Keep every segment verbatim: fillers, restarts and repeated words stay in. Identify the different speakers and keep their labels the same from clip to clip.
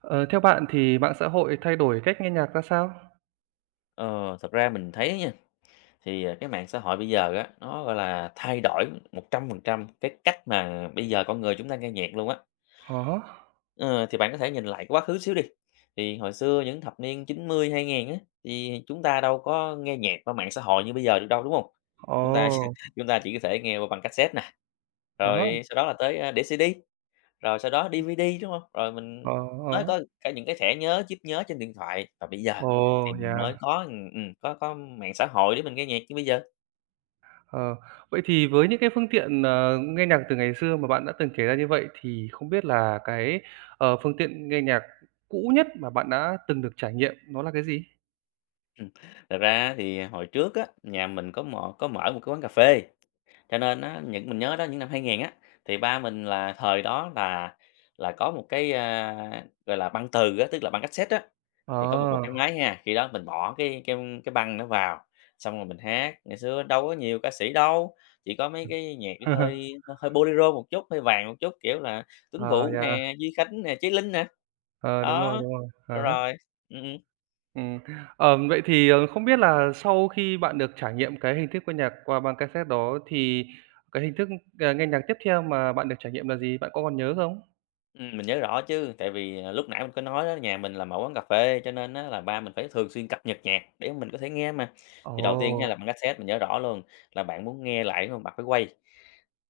Speaker 1: Ờ, theo bạn thì mạng xã hội thay đổi cách nghe nhạc ra sao?
Speaker 2: Ờ, Thật ra mình thấy nha, thì, à, cái mạng xã hội bây giờ á, nó, gọi là, thay đổi một trăm phần trăm cái cách mà bây giờ con người chúng ta nghe nhạc luôn á.
Speaker 1: À há,
Speaker 2: Ờ, thì bạn có thể nhìn lại quá khứ xíu đi, thì hồi xưa những thập niên chín mươi hai nghìn á, thì chúng ta đâu có nghe nhạc qua mạng xã hội như bây giờ được đâu, đúng không?
Speaker 1: ồ,
Speaker 2: Chúng ta chúng ta chỉ có thể nghe qua băng cassette nè,
Speaker 1: à há,
Speaker 2: rồi sau đó là tới, a, đĩa xi đi. Rồi sau đó đi vi đi, đúng không? Rồi mình
Speaker 1: ờ, hớ, ờ,
Speaker 2: nó
Speaker 1: hớ.
Speaker 2: có cả những cái thẻ nhớ, chip nhớ trên điện thoại, và bây giờ
Speaker 1: Ồ,
Speaker 2: thì mình
Speaker 1: yeah,
Speaker 2: mới có, ừm, ừm, có có mạng xã hội để mình nghe nhạc như bây giờ.
Speaker 1: ờ. Vậy thì với những cái phương tiện, ờ, nghe nhạc từ ngày xưa mà bạn đã từng kể ra như vậy thì không biết là cái, ờ, phương tiện nghe nhạc cũ nhất mà bạn đã từng được trải nghiệm nó là cái gì?
Speaker 2: Ừm, Thật ra thì hồi trước á, nhà mình có mò có mở một cái quán cà phê. Cho nên á, những mình nhớ đó những năm hai nghìn á, thì ba mình là thời đó là là có một cái, a, gọi là, băng từ á, tức là băng cassette á, thì có một một
Speaker 1: Ờ,
Speaker 2: cái máy nha, khi đó mình bỏ cái cái cái băng nó vào, xong rồi mình hát. Ngày xưa đâu có nhiều ca sĩ đâu, chỉ có mấy cái nhạc hơi hơi bolero một chút, hơi vàng một chút, kiểu là Tuấn
Speaker 1: ờ,
Speaker 2: Vũ
Speaker 1: yeah,
Speaker 2: nè, Duy Khánh nè, Chí Linh nè.
Speaker 1: ờ, đúng rồi,
Speaker 2: Đó,
Speaker 1: đúng rồi,
Speaker 2: đúng
Speaker 1: à há.
Speaker 2: rồi, ừm, ừm.
Speaker 1: Ừm, ờm, vậy thì, ờ, không biết là sau khi bạn được trải nghiệm cái hình thức nghe nhạc qua băng cassette đó thì cái hình thức, ờ, nghe nhạc tiếp theo mà bạn được trải nghiệm là gì? Bạn có còn nhớ không?
Speaker 2: Ừm, mình nhớ rõ chứ, tại vì, à, lúc nãy mình có nói đó, nhà mình là mở quán cà phê cho nên á là ba mình phải thường xuyên cập nhật nhạc để mình có thể nghe mà. Thì đầu tiên nha là bằng
Speaker 1: Ồ!
Speaker 2: cassette, mình nhớ rõ luôn là bạn muốn nghe lại, mà bạn phải quay,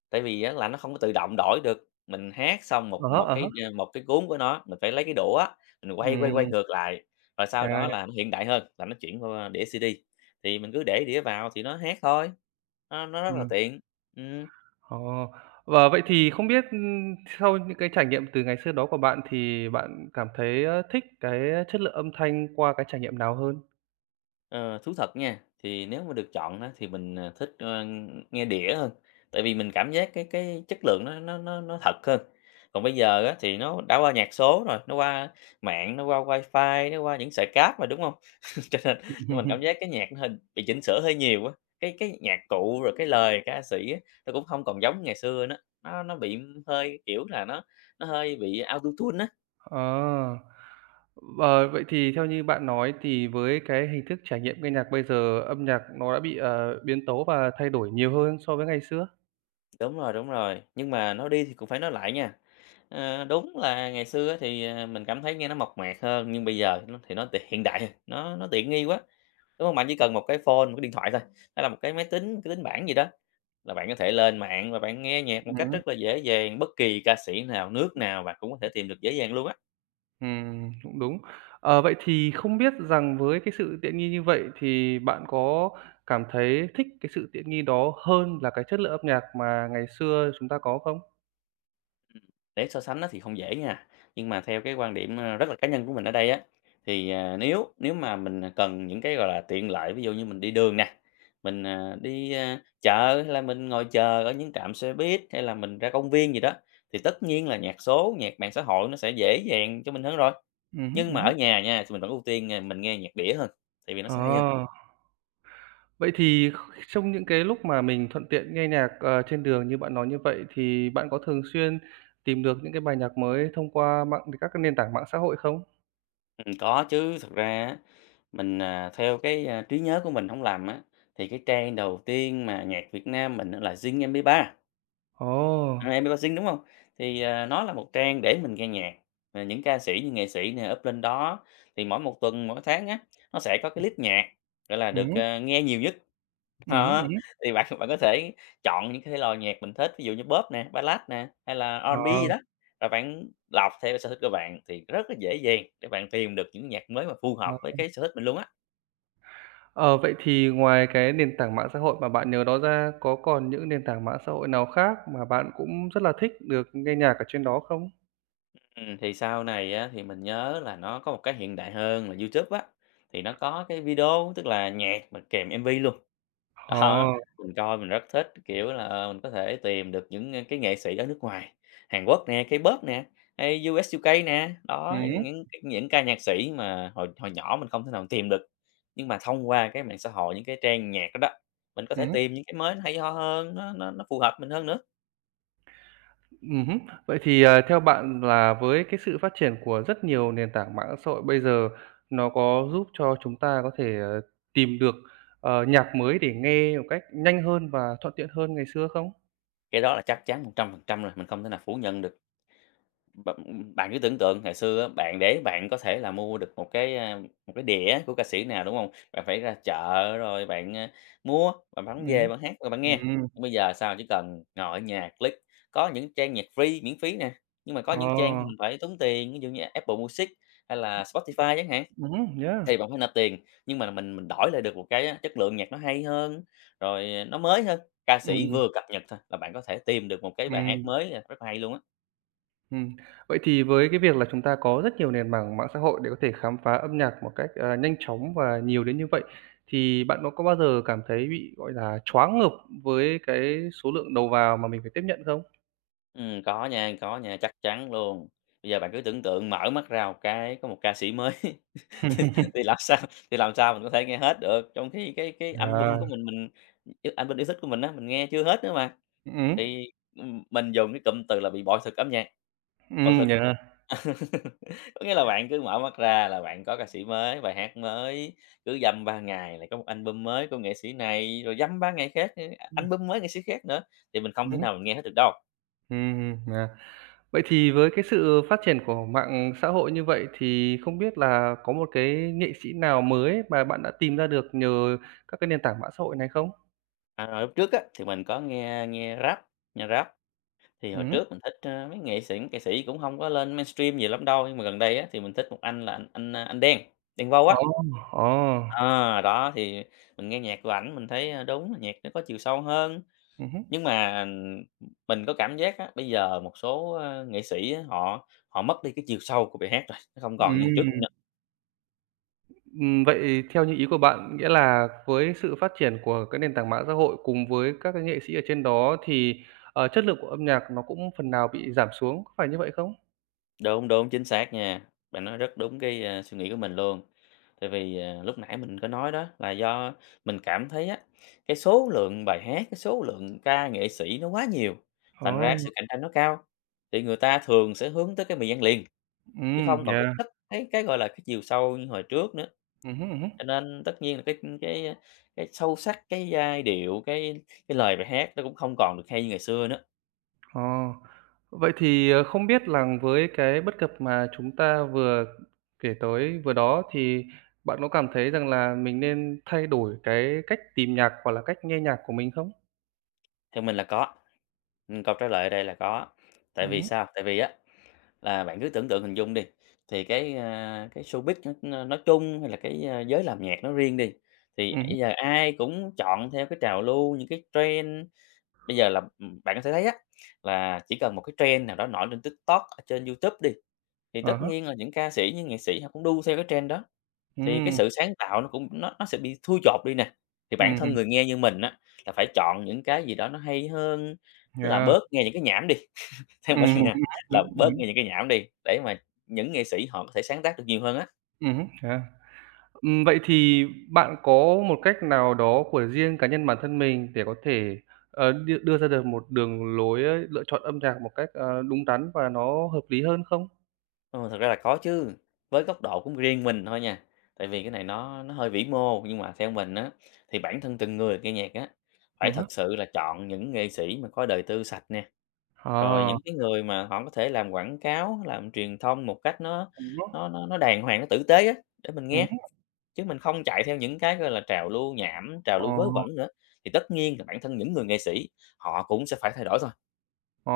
Speaker 2: tại vì á là nó không có tự động đổi được, mình hát xong
Speaker 1: À
Speaker 2: một
Speaker 1: há,
Speaker 2: một
Speaker 1: à
Speaker 2: cái,
Speaker 1: há.
Speaker 2: ờ, một cái cuốn của nó, mình phải lấy cái đũa, mình quay, quay, quay
Speaker 1: Ừm,
Speaker 2: ngược lại, và sau
Speaker 1: à,
Speaker 2: đó là nó hiện đại hơn là nó chuyển qua đĩa xê đê, thì mình cứ để đĩa vào thì nó hát thôi, nó nó rất là
Speaker 1: ừm,
Speaker 2: tiện. Ừm.
Speaker 1: ồ. Và vậy thì không biết, ưm, sau những cái trải nghiệm từ ngày xưa đó của bạn thì bạn cảm thấy, ơ, thích cái chất lượng âm thanh qua cái trải nghiệm nào hơn?
Speaker 2: Ờ, thú thật nha, thì nếu mà được chọn á, thì mình, à, thích, ơ, nghe đĩa hơn, tại vì mình cảm giác cái cái chất lượng nó nó nó nó thật hơn. Còn bây giờ á, thì nó đã qua nhạc số rồi, nó qua mạng, nó qua wifi, nó qua những sợi cáp rồi, đúng không? Cho nên cho mình cảm giác cái nhạc nó hơi bị chỉnh sửa hơi nhiều á, cái cái nhạc cụ rồi cái lời ca sĩ á, nó cũng không còn giống ngày xưa nữa, nó nó bị hơi, kiểu là, nó nó hơi bị Auto-Tune á.
Speaker 1: Ờ. Ờ, vậy thì theo như bạn nói thì với cái hình thức trải nghiệm nghe nhạc bây giờ, âm nhạc nó đã bị, ờ, biến tấu và thay đổi nhiều hơn so với ngày xưa.
Speaker 2: Đúng rồi, đúng rồi, nhưng mà nói đi thì cũng phải nói lại nha. Ờ, đúng là ngày xưa á thì, à, mình cảm thấy nghe nó mộc mạc hơn, nhưng bây giờ nó thì nó tiện hiện đại, nó nó tiện nghi quá, đúng hông? Bạn chỉ cần một cái phone, một cái điện thoại thôi, hay là một cái máy tính, cái tính bảng gì đó là bạn có thể lên mạng và bạn nghe nhạc một cách
Speaker 1: Ừm.
Speaker 2: rất là dễ dàng, bất kỳ ca sĩ nào, nước nào bạn cũng có thể tìm được dễ dàng luôn á.
Speaker 1: Ừm, cũng đúng. Ờ, vậy thì không biết rằng với cái sự tiện nghi như vậy thì bạn có cảm thấy thích cái sự tiện nghi đó hơn là cái chất lượng âm nhạc mà ngày xưa chúng ta có không?
Speaker 2: Để so sánh á thì không dễ nha, nhưng mà theo cái quan điểm, ơ, rất là cá nhân của mình ở đây á, thì, à, nếu nếu mà mình, à, cần những cái, gọi là, tiện lợi, ví dụ như mình đi đường nè, mình, à, đi, a, chợ hay là mình ngồi chờ ở những trạm xe buýt, hay là mình ra công viên gì đó, thì tất nhiên là nhạc số, nhạc mạng xã hội nó sẽ dễ dàng cho mình hơn rồi.
Speaker 1: Ừm
Speaker 2: Nhưng mà ở
Speaker 1: hứm,
Speaker 2: nhà nha, thì mình vẫn ưu tiên, à, mình nghe nhạc đĩa hơn, tại vì nó
Speaker 1: ờ.
Speaker 2: sẽ hay hơn.
Speaker 1: Vậy thì kh trong những cái lúc mà mình thuận tiện nghe nhạc, ờ, trên đường như bạn nói như vậy, thì bạn có thường xuyên tìm được những cái bài nhạc mới thông qua mạng các cái nền tảng mạng xã hội không?
Speaker 2: Ừm, có chứ, thật ra á, mình, à, theo cái, a, trí nhớ của mình không lầm á, thì cái trang đầu tiên mà nhạc Việt Nam mình á là Zing mp Ba
Speaker 1: Ồ!
Speaker 2: à, em pi ba Zing, đúng không? Thì, à, nó là một trang để mình nghe nhạc, và những ca sĩ như nghệ sĩ nè up lên đó, thì mỗi một tuần, mỗi tháng á, nó sẽ có cái list nhạc, gọi là,
Speaker 1: Ừm
Speaker 2: được,
Speaker 1: hứm,
Speaker 2: à, nghe nhiều nhất.
Speaker 1: ừm,
Speaker 2: Đó, thì bạn bạn có thể chọn những cái thể loại nhạc mình thích, ví dụ như Pop nè, Ballad nè, hay là
Speaker 1: ờ,
Speaker 2: rờ và bê gì đó, rồi bạn lọc theo sở thích của bạn thì rất là dễ dàng để bạn tìm được những nhạc mới mà phù
Speaker 1: ờ.
Speaker 2: hợp với cái sở thích mình luôn á.
Speaker 1: Ờ, vậy thì ngoài cái nền tảng mạng xã hội mà bạn nhớ đó ra, có còn những nền tảng mạng xã hội nào khác mà bạn cũng rất là thích được nghe nhạc ở trên đó không?
Speaker 2: Ừm, thì sau này á, thì mình nhớ là nó có một cái hiện đại hơn là YouTube á, thì nó có cái video, tức là nhạc mà kèm em vê luôn. Đó,
Speaker 1: Ờ,
Speaker 2: mình coi mình rất thích, kiểu là, ờ, mình có thể tìm được những, ơ, cái nghệ sĩ ở nước ngoài, Hàn Quốc nè, K-pop nè, hay u ét, u ca nè, đó,
Speaker 1: ừm
Speaker 2: những
Speaker 1: hứm,
Speaker 2: những những ca nhạc sĩ mà hồi hồi nhỏ mình không thể nào tìm được. Nhưng mà thông qua cái mạng xã hội, những cái trang nhạc đó đó, mình có thể tìm những cái mới nó hay ho hơn, nó nó nó phù hợp mình hơn nữa,
Speaker 1: ừm hứm. Vậy thì, à, theo bạn là với cái sự phát triển của rất nhiều nền tảng mạng xã hội bây giờ, nó có giúp cho chúng ta có thể, ờ, tìm được, ờ, nhạc mới để nghe một cách nhanh hơn và thuận tiện hơn ngày xưa không?
Speaker 2: cái đó là chắc chắn một trăm phần trăm rồi, mình không thể nào phủ nhận được. Bạn bạn cứ tưởng tượng ngày xưa á, bạn để bạn có thể là mua được một cái, a, một cái đĩa của ca sĩ nào, đúng không? Bạn phải ra chợ rồi bạn, a, mua, bạn bán về
Speaker 1: Ừm,
Speaker 2: bạn hát rồi bạn nghe.
Speaker 1: ừm,
Speaker 2: Còn bây giờ sao, chỉ cần ngồi ở nhà click, có những trang nhạc free, miễn phí nè, nhưng mà có
Speaker 1: ờ,
Speaker 2: những trang mình phải tốn tiền, ví dụ như Apple Music hay là Spotify chẳng hạn,
Speaker 1: ừm, yeah,
Speaker 2: thì bạn phải nạp tiền, nhưng mà mình mình đổi lại được một cái chất lượng nhạc nó hay hơn, rồi nó mới hơn. Ca sĩ
Speaker 1: ừm,
Speaker 2: vừa cập nhật thôi là bạn có thể tìm được một cái bài hát
Speaker 1: ừm.
Speaker 2: mới, à, rất là hay luôn á.
Speaker 1: Ừm, vậy thì với cái việc là chúng ta có rất nhiều nền mảng mạng xã hội để có thể khám phá âm nhạc một cách, ờ, nhanh chóng và nhiều đến như vậy, thì bạn có có bao giờ cảm thấy bị, gọi là, choáng ngợp với cái số lượng đầu vào mà mình phải tiếp nhận không?
Speaker 2: Ừm, có nha, có nha, chắc chắn luôn. Bây giờ bạn cứ tưởng tượng mở mắt ra một cái có một ca sĩ mới thì làm sao thì làm sao mình có thể nghe hết được, trong khi cái cái album
Speaker 1: À,
Speaker 2: của mình mình yêu album yêu thích của mình á, mình nghe chưa hết nữa mà,
Speaker 1: ừm hứm,
Speaker 2: thì, mình dùng cái cụm từ là bị bội thực âm nhạc, bội thực.
Speaker 1: yeah,
Speaker 2: Có nghĩa là bạn cứ mở mắt ra là bạn có ca sĩ mới, bài hát mới, cứ dăm ba ngày lại có một album mới của nghệ sĩ này, rồi dăm ba ngày khác,
Speaker 1: ừm,
Speaker 2: album mới nghệ sĩ khác nữa, thì mình không
Speaker 1: ừm
Speaker 2: thể
Speaker 1: hứm,
Speaker 2: nào mình nghe hết được đâu.
Speaker 1: yeah. Vậy thì với cái sự phát triển của mạng xã hội như vậy thì không biết là có một cái nghệ sĩ nào mới mà bạn đã tìm ra được nhờ các cái nền tảng mạng xã hội này không?
Speaker 2: À, hồi lúc trước á, thì mình có nghe nghe rap, nghe rap. Thì hồi
Speaker 1: Ừm hứm,
Speaker 2: trước mình thích, ơ, mấy nghệ sĩ ca sĩ cũng không có lên mainstream nhiều lắm đâu, nhưng mà gần đây á, thì mình thích một anh là anh anh, a, anh Đen, Đen Vâu
Speaker 1: ồ,
Speaker 2: á.
Speaker 1: ồ,
Speaker 2: Ờ, đó, thì mình nghe nhạc của ảnh mình thấy, a, đúng là nhạc nó có chiều sâu hơn. Nhưng mà, mình có cảm giác á, bây giờ một số, ơ, nghệ sĩ á, họ họ mất đi cái chiều sâu của bài hát rồi, nó không còn như hồi trước
Speaker 1: Ừm.
Speaker 2: nữa.
Speaker 1: Ừm, vậy theo như ý của bạn, nghĩa là với sự phát triển của cái nền tảng mạng xã hội cùng với các cái nghệ sĩ ở trên đó thì, ờ, chất lượng của âm nhạc nó cũng phần nào bị giảm xuống, có phải như vậy không?
Speaker 2: Đúng, đúng, chính xác nha. Bạn nói rất đúng cái, a, suy nghĩ của mình luôn. Tại vì, à, lúc nãy mình có nói đó là do mình cảm thấy á, cái số lượng bài hát, cái số lượng ca nghệ sĩ nó quá nhiều, thành
Speaker 1: Ồ,
Speaker 2: ra sự cạnh tranh nó cao, thì người ta thường sẽ hướng tới cái mì ăn liền, chứ không
Speaker 1: ừm,
Speaker 2: còn cái
Speaker 1: yeah,
Speaker 2: chất cái cái, gọi là, cái chiều sâu như hồi trước nữa.
Speaker 1: ừm, ừm hứm.
Speaker 2: Cho nên tất nhiên là cái cái, à, cái sâu sắc, cái giai điệu, cái cái lời bài hát nó cũng không còn được hay như ngày xưa nữa,
Speaker 1: Ờ, vậy thì, ờ, không biết là với cái bất cập mà chúng ta vừa kể tới vừa đó thì bạn có cảm thấy rằng là mình nên thay đổi cái cách tìm nhạc hoặc là cách nghe nhạc của mình không?
Speaker 2: theo mình là có. Ừm, câu trả lời ở đây là có. Tại vì
Speaker 1: Ừm,
Speaker 2: sao? Tại vì á là bạn cứ tưởng tượng hình dung đi, thì cái, a, cái showbiz nó nó nói chung hay là cái, a, giới làm nhạc nó riêng đi, thì
Speaker 1: ừm hứm,
Speaker 2: bây giờ ai cũng chọn theo cái trào lưu, những cái trend. Bây giờ là, ừm, bạn có thể thấy á, là chỉ cần một cái trend nào đó nổi trên TikTok, ở trên YouTube đi, thì tất
Speaker 1: à,
Speaker 2: nhiên là những ca sĩ, những nghệ sĩ họ cũng đu theo cái trend đó, thì cái
Speaker 1: ừm,
Speaker 2: sự sáng tạo nó cũng nó nó sẽ bị thui chột đi nè. Thì bản
Speaker 1: ừm,
Speaker 2: thân
Speaker 1: ừm,
Speaker 2: người nghe như mình á, là phải chọn những cái gì đó nó hay hơn, tức là
Speaker 1: yeah.
Speaker 2: bớt nghe những cái nhảm đi.
Speaker 1: Ừm
Speaker 2: Theo mình
Speaker 1: hứm,
Speaker 2: nha,
Speaker 1: ừm
Speaker 2: là
Speaker 1: hứm, ừm
Speaker 2: bớt
Speaker 1: hứm,
Speaker 2: nghe những cái nhảm đi, để mà những nghệ sĩ họ có thể sáng tác được nhiều hơn á.
Speaker 1: à. Ừm, vậy thì bạn có một cách nào đó của riêng cá nhân bản thân mình để có thể, ờ, đưa đưa ra được một đường lối lựa chọn âm nhạc một cách, ờ, đúng đắn và nó hợp lý hơn không?
Speaker 2: Ờ, thật ra là có chứ, với góc độ của riêng mình thôi nha, tại vì cái này nó nó hơi vĩ mô, nhưng mà theo mình á, thì bản thân từng người nghe nhạc á, phải
Speaker 1: Ừm hứm,
Speaker 2: thật sự là chọn những nghệ sĩ mà có đời tư sạch nè, rồi
Speaker 1: à,
Speaker 2: những cái người mà họ có thể làm quảng cáo, làm truyền thông một cách nó
Speaker 1: ừm
Speaker 2: nó
Speaker 1: hứm,
Speaker 2: nó nó đàng hoàng, nó tử tế á, để mình
Speaker 1: ừm
Speaker 2: nghe.
Speaker 1: hứm,
Speaker 2: Chứ mình không chạy theo những cái, gọi là, trào lưu nhảm, trào
Speaker 1: ờ,
Speaker 2: lưu vớ vẩn nữa, thì tất nhiên là bản thân những người nghệ sĩ họ cũng sẽ phải thay đổi thôi.
Speaker 1: ờ.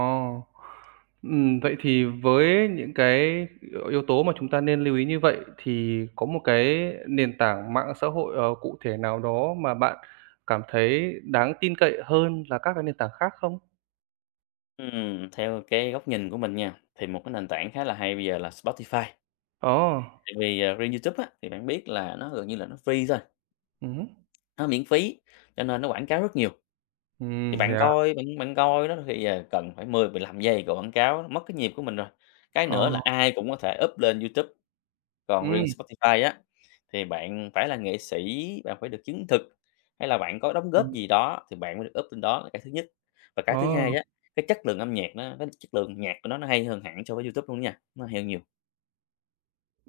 Speaker 1: Ừm, vậy thì với những cái yếu tố mà chúng ta nên lưu ý như vậy thì có một cái nền tảng mạng xã hội, ờ, cụ thể nào đó mà bạn cảm thấy đáng tin cậy hơn là các cái nền tảng khác không?
Speaker 2: Ừm, theo cái góc nhìn của mình nha, thì một cái nền tảng khá là hay bây giờ là Spotify.
Speaker 1: Ồ,
Speaker 2: Tại vì, ờ, riêng YouTube á, thì bạn biết là nó gần như là nó free thôi,
Speaker 1: ừm hứm.
Speaker 2: nó miễn phí, cho nên nó quảng cáo rất nhiều. Thì
Speaker 1: Ừm,
Speaker 2: bạn
Speaker 1: yeah.
Speaker 2: coi bạn bạn coi đó thì, ờ, cần phải mười, mười lăm giây của quảng cáo, mất cái nhịp của mình rồi. Cái nữa
Speaker 1: Ồ,
Speaker 2: là ai cũng có thể up lên YouTube. Còn riêng
Speaker 1: ừm,
Speaker 2: Spotify á, thì bạn phải là nghệ sĩ, bạn phải được chứng thực, hay là bạn có đóng góp
Speaker 1: ừm,
Speaker 2: gì đó thì bạn mới được up lên, đó là cái thứ nhất. Và cái thứ hai á,
Speaker 1: ồ,
Speaker 2: cái chất lượng âm nhạc nó cái chất lượng nhạc của nó nó hay hơn hẳn so với YouTube luôn nha, nó hay hơn nhiều.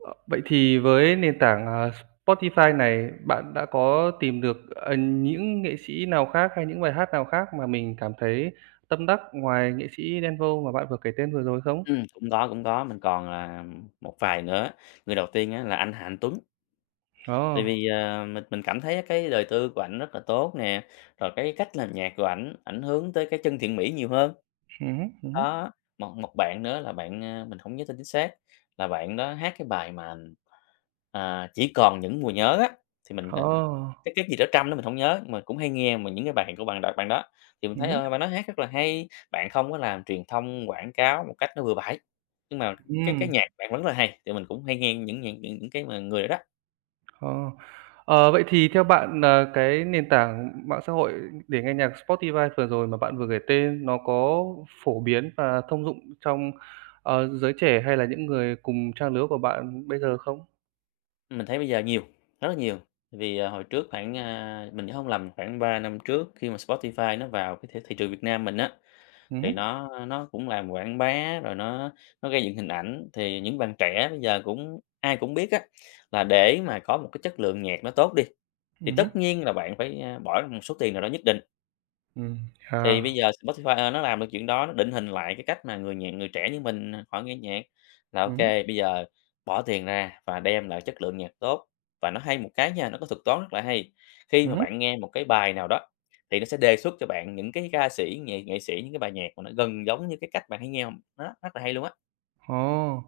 Speaker 1: ờ, vậy thì với nền tảng, à, Spotify này, bạn đã có tìm được, ờ, những nghệ sĩ nào khác hay những bài hát nào khác mà mình cảm thấy tâm đắc ngoài nghệ sĩ Đen Vâu mà bạn vừa kể tên vừa rồi không?
Speaker 2: Ừm, cũng có, cũng có, mình còn, là một vài nữa. Người đầu tiên á là anh Hà Anh Tuấn, tại
Speaker 1: Ồ,
Speaker 2: vì, ờ, mình mình cảm thấy cái đời tư của ảnh rất là tốt nè, rồi cái cách làm nhạc của ảnh, ảnh hướng tới cái chân thiện mỹ nhiều hơn.
Speaker 1: ừm hứm, ừm hứm.
Speaker 2: Đó, một một bạn nữa là bạn, a mình hổng nhớ tên chính xác, là bạn đó hát cái bài mà, à, "Chỉ còn những mùa nhớ" á, thì mình, ờ
Speaker 1: Ồ,
Speaker 2: cái cái gì đó Trăm đó mình hổng nhớ, mà cũng hay nghe mà những cái bài của bạn đ bạn đó. Thì mình
Speaker 1: ừm
Speaker 2: thấy,
Speaker 1: hứm,
Speaker 2: ờ, bạn đó hát rất là hay, bạn không có làm truyền thông quảng cáo một cách nó bừa bãi, nhưng mà cái cái
Speaker 1: ừm.
Speaker 2: nhạc bạn vẫn rất là hay, thì mình cũng hay nghe những những những những cái mà người đó đó.
Speaker 1: Ờ. Ờ, vậy thì theo bạn là cái nền tảng mạng xã hội để nghe nhạc Spotify vừa rồi mà bạn vừa kể tên nó có phổ biến và thông dụng trong, ờ, giới trẻ hay là những người cùng trang lứa của bạn bây giờ không?
Speaker 2: Mình thấy bây giờ nhiều, rất là nhiều. Vì, à, hồi trước khoảng, a mình nhớ hông lầm khoảng ba năm trước khi mà Spotify nó vào cái thị thị trường Việt Nam mình á,
Speaker 1: Ừm
Speaker 2: thì
Speaker 1: hứm,
Speaker 2: nó nó cũng làm quảng bá rồi nó nó gây dựng hình ảnh, thì những bạn trẻ bây giờ cũng ai cũng biết á, là để mà có một cái chất lượng nhạc nó tốt đi, thì
Speaker 1: ừm,
Speaker 2: tất nhiên là bạn phải, a, bỏ ra một số tiền nào đó nhất định. Thì bây
Speaker 1: à,
Speaker 2: giờ Spotify, ờ, nó làm được chuyện đó, nó định hình lại cái cách mà người nhạc người trẻ như mình, à, họ nghe nhạc là ok,
Speaker 1: ừm hứm,
Speaker 2: bây giờ bỏ tiền ra và đem lại chất lượng nhạc tốt. Và nó hay một cái nha, nó có thuật toán rất là hay, khi mà bạn nghe một cái bài nào đó thì nó sẽ đề xuất cho bạn những cái ca sĩ, nghệ nghệ sĩ, những cái bài nhạc mà nó gần giống như cái cách bạn hay nghe, hông? Đó, rất là hay luôn á.
Speaker 1: ồ.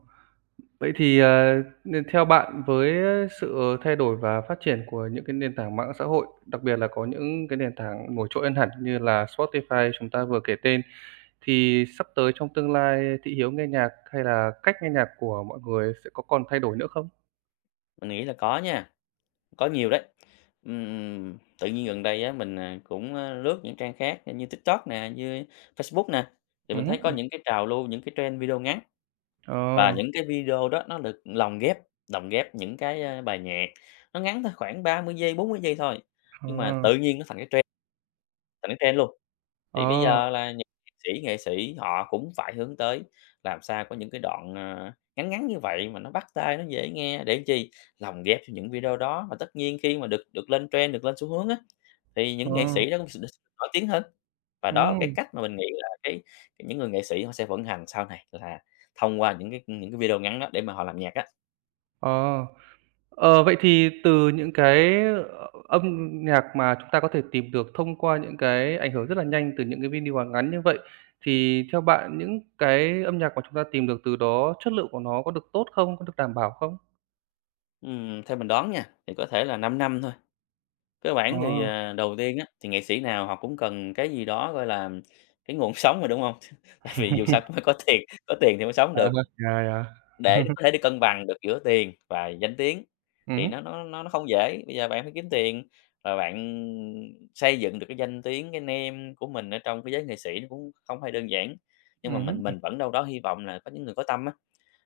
Speaker 1: Vậy thì, ờ, n theo bạn với sự thay đổi và phát triển của những cái nền tảng mạng xã hội, đặc biệt là có những cái nền tảng nổi trội hơn hẳn như là Spotify chúng ta vừa kể tên, thì sắp tới trong tương lai thị hiếu nghe nhạc hay là cách nghe nhạc của mọi người sẽ có còn thay đổi nữa không?
Speaker 2: Mình nghĩ là có nha, có nhiều đấy. Ừm, tự nhiên gần đây á, mình, à, cũng, a, lướt những trang khác như TikTok nè, như Facebook nè, thì mình thấy có
Speaker 1: Ừm,
Speaker 2: những cái trào lưu, những cái trend video ngắn.
Speaker 1: ờ,
Speaker 2: Và những cái video đó nó được lồng ghép lồng ghép những cái, a, bài nhạc, nó ngắn thôi, khoảng ba mươi giây, bốn mươi giây thôi,
Speaker 1: ờ,
Speaker 2: nhưng mà tự nhiên nó thành cái trend, thành cái trend luôn. Thì bây
Speaker 1: ờ,
Speaker 2: giờ là những nghệ sĩ nghệ sĩ họ cũng phải hướng tới làm sao có những cái đoạn, à, ngắn ngắn như vậy mà nó bắt tai, nó dễ nghe để chi? Lồng ghép vô những video đó, và tất nhiên khi mà được được lên trend, được lên xu hướng á, thì
Speaker 1: ờ,
Speaker 2: những nghệ sĩ đó cũng sẽ được nổi tiếng hơn. Và đó là cái
Speaker 1: ừm,
Speaker 2: cách mà mình nghĩ là cái cái những người nghệ sĩ họ sẽ vận hành sau này, là thông qua những cái những cái video ngắn đó để mà họ làm nhạc á.
Speaker 1: ờ. Ờ, vậy thì từ những cái, ờ, âm nhạc mà chúng ta có thể tìm được thông qua những cái ảnh hưởng rất là nhanh từ những cái video Hàn ngắn như vậy, thì theo bạn những cái âm nhạc mà chúng ta tìm được từ đó, chất lượng của nó có được tốt không? Có được đảm bảo không?
Speaker 2: Ừm, theo mình đoán nha, thì có thể là 5 năm thôi. Cơ bản
Speaker 1: Ờ,
Speaker 2: thì, à, đầu tiên á, thì nghệ sĩ nào họ cũng cần cái gì đó, gọi là, cái nguồn sống rồi, đúng không? Tại vì dù sao cũng phải có tiền, có tiền thì mới sống
Speaker 1: à,
Speaker 2: được,
Speaker 1: yeah,
Speaker 2: để
Speaker 1: yeah.
Speaker 2: có thể đi cân bằng được giữa tiền và danh tiếng thì
Speaker 1: Ừm,
Speaker 2: nó nó nó nó không dễ. Bây giờ bạn phải kiếm tiền và bạn xây dựng được cái danh tiếng, cái name của mình ở trong cái giới nghệ sĩ, nó cũng không hề đơn giản. Nhưng mà
Speaker 1: ừm,
Speaker 2: mình mình vẫn đâu đó hy vọng là có những người có tâm á,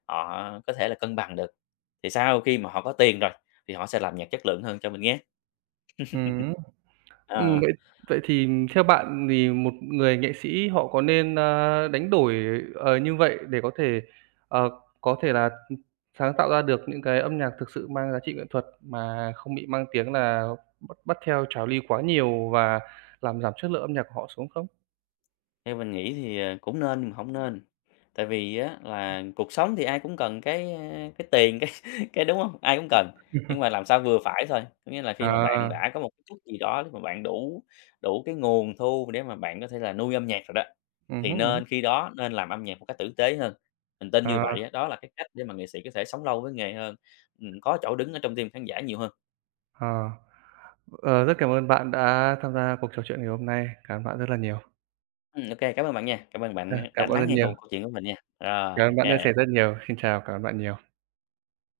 Speaker 2: họ có thể là cân bằng được, thì sau khi mà họ có tiền rồi thì họ sẽ làm nhạc chất lượng hơn cho mình nghe.
Speaker 1: ừm. Ừm,
Speaker 2: Ờ.
Speaker 1: vậy vậy thì theo bạn thì một người nghệ sĩ họ có nên, a, đánh đổi, ờ, như vậy để có thể, ờ, có thể là, ừm, sáng tạo ra được những cái âm nhạc thực sự mang giá trị nghệ thuật mà không bị mang tiếng là bắt bắt theo trào lưu quá nhiều và làm giảm chất lượng âm nhạc của họ xuống không?
Speaker 2: Theo mình nghĩ thì, ờ, cũng nên nhưng mà không nên, tại vì á là cuộc sống thì ai cũng cần cái, a, cái tiền, cái cái, đúng không? Ai cũng cần, nhưng mà làm sao vừa phải thôi. Có nghĩa là khi mà bạn
Speaker 1: À,
Speaker 2: đã có một cái chút gì đó mà bạn đủ đủ cái nguồn thu để mà bạn có thể là nuôi âm nhạc rồi đó,
Speaker 1: ừm
Speaker 2: thì
Speaker 1: hứm, ừm hứm,
Speaker 2: nên, khi đó nên làm âm nhạc một cách tử tế hơn. Mình tin như
Speaker 1: à,
Speaker 2: vậy á, đó là cái cách để mà nghệ sĩ có thể sống lâu với nghề hơn, ừm, có chỗ đứng ở trong tim khán giả nhiều hơn.
Speaker 1: à. Ờ, rất cảm ơn bạn đã tham gia cuộc trò chuyện ngày hôm nay. Cảm ơn bạn rất là nhiều.
Speaker 2: Ừm, ô, cảm ơn bạn nha, cảm ơn
Speaker 1: À,
Speaker 2: bạn đã
Speaker 1: cảm ơn
Speaker 2: lắng
Speaker 1: rất
Speaker 2: nghe
Speaker 1: nhiều,
Speaker 2: câu câu chuyện của mình nha. Rồi,
Speaker 1: cảm ơn bạn đã chia
Speaker 2: ok
Speaker 1: sẻ rất nhiều. Xin chào, cảm ơn bạn nhiều.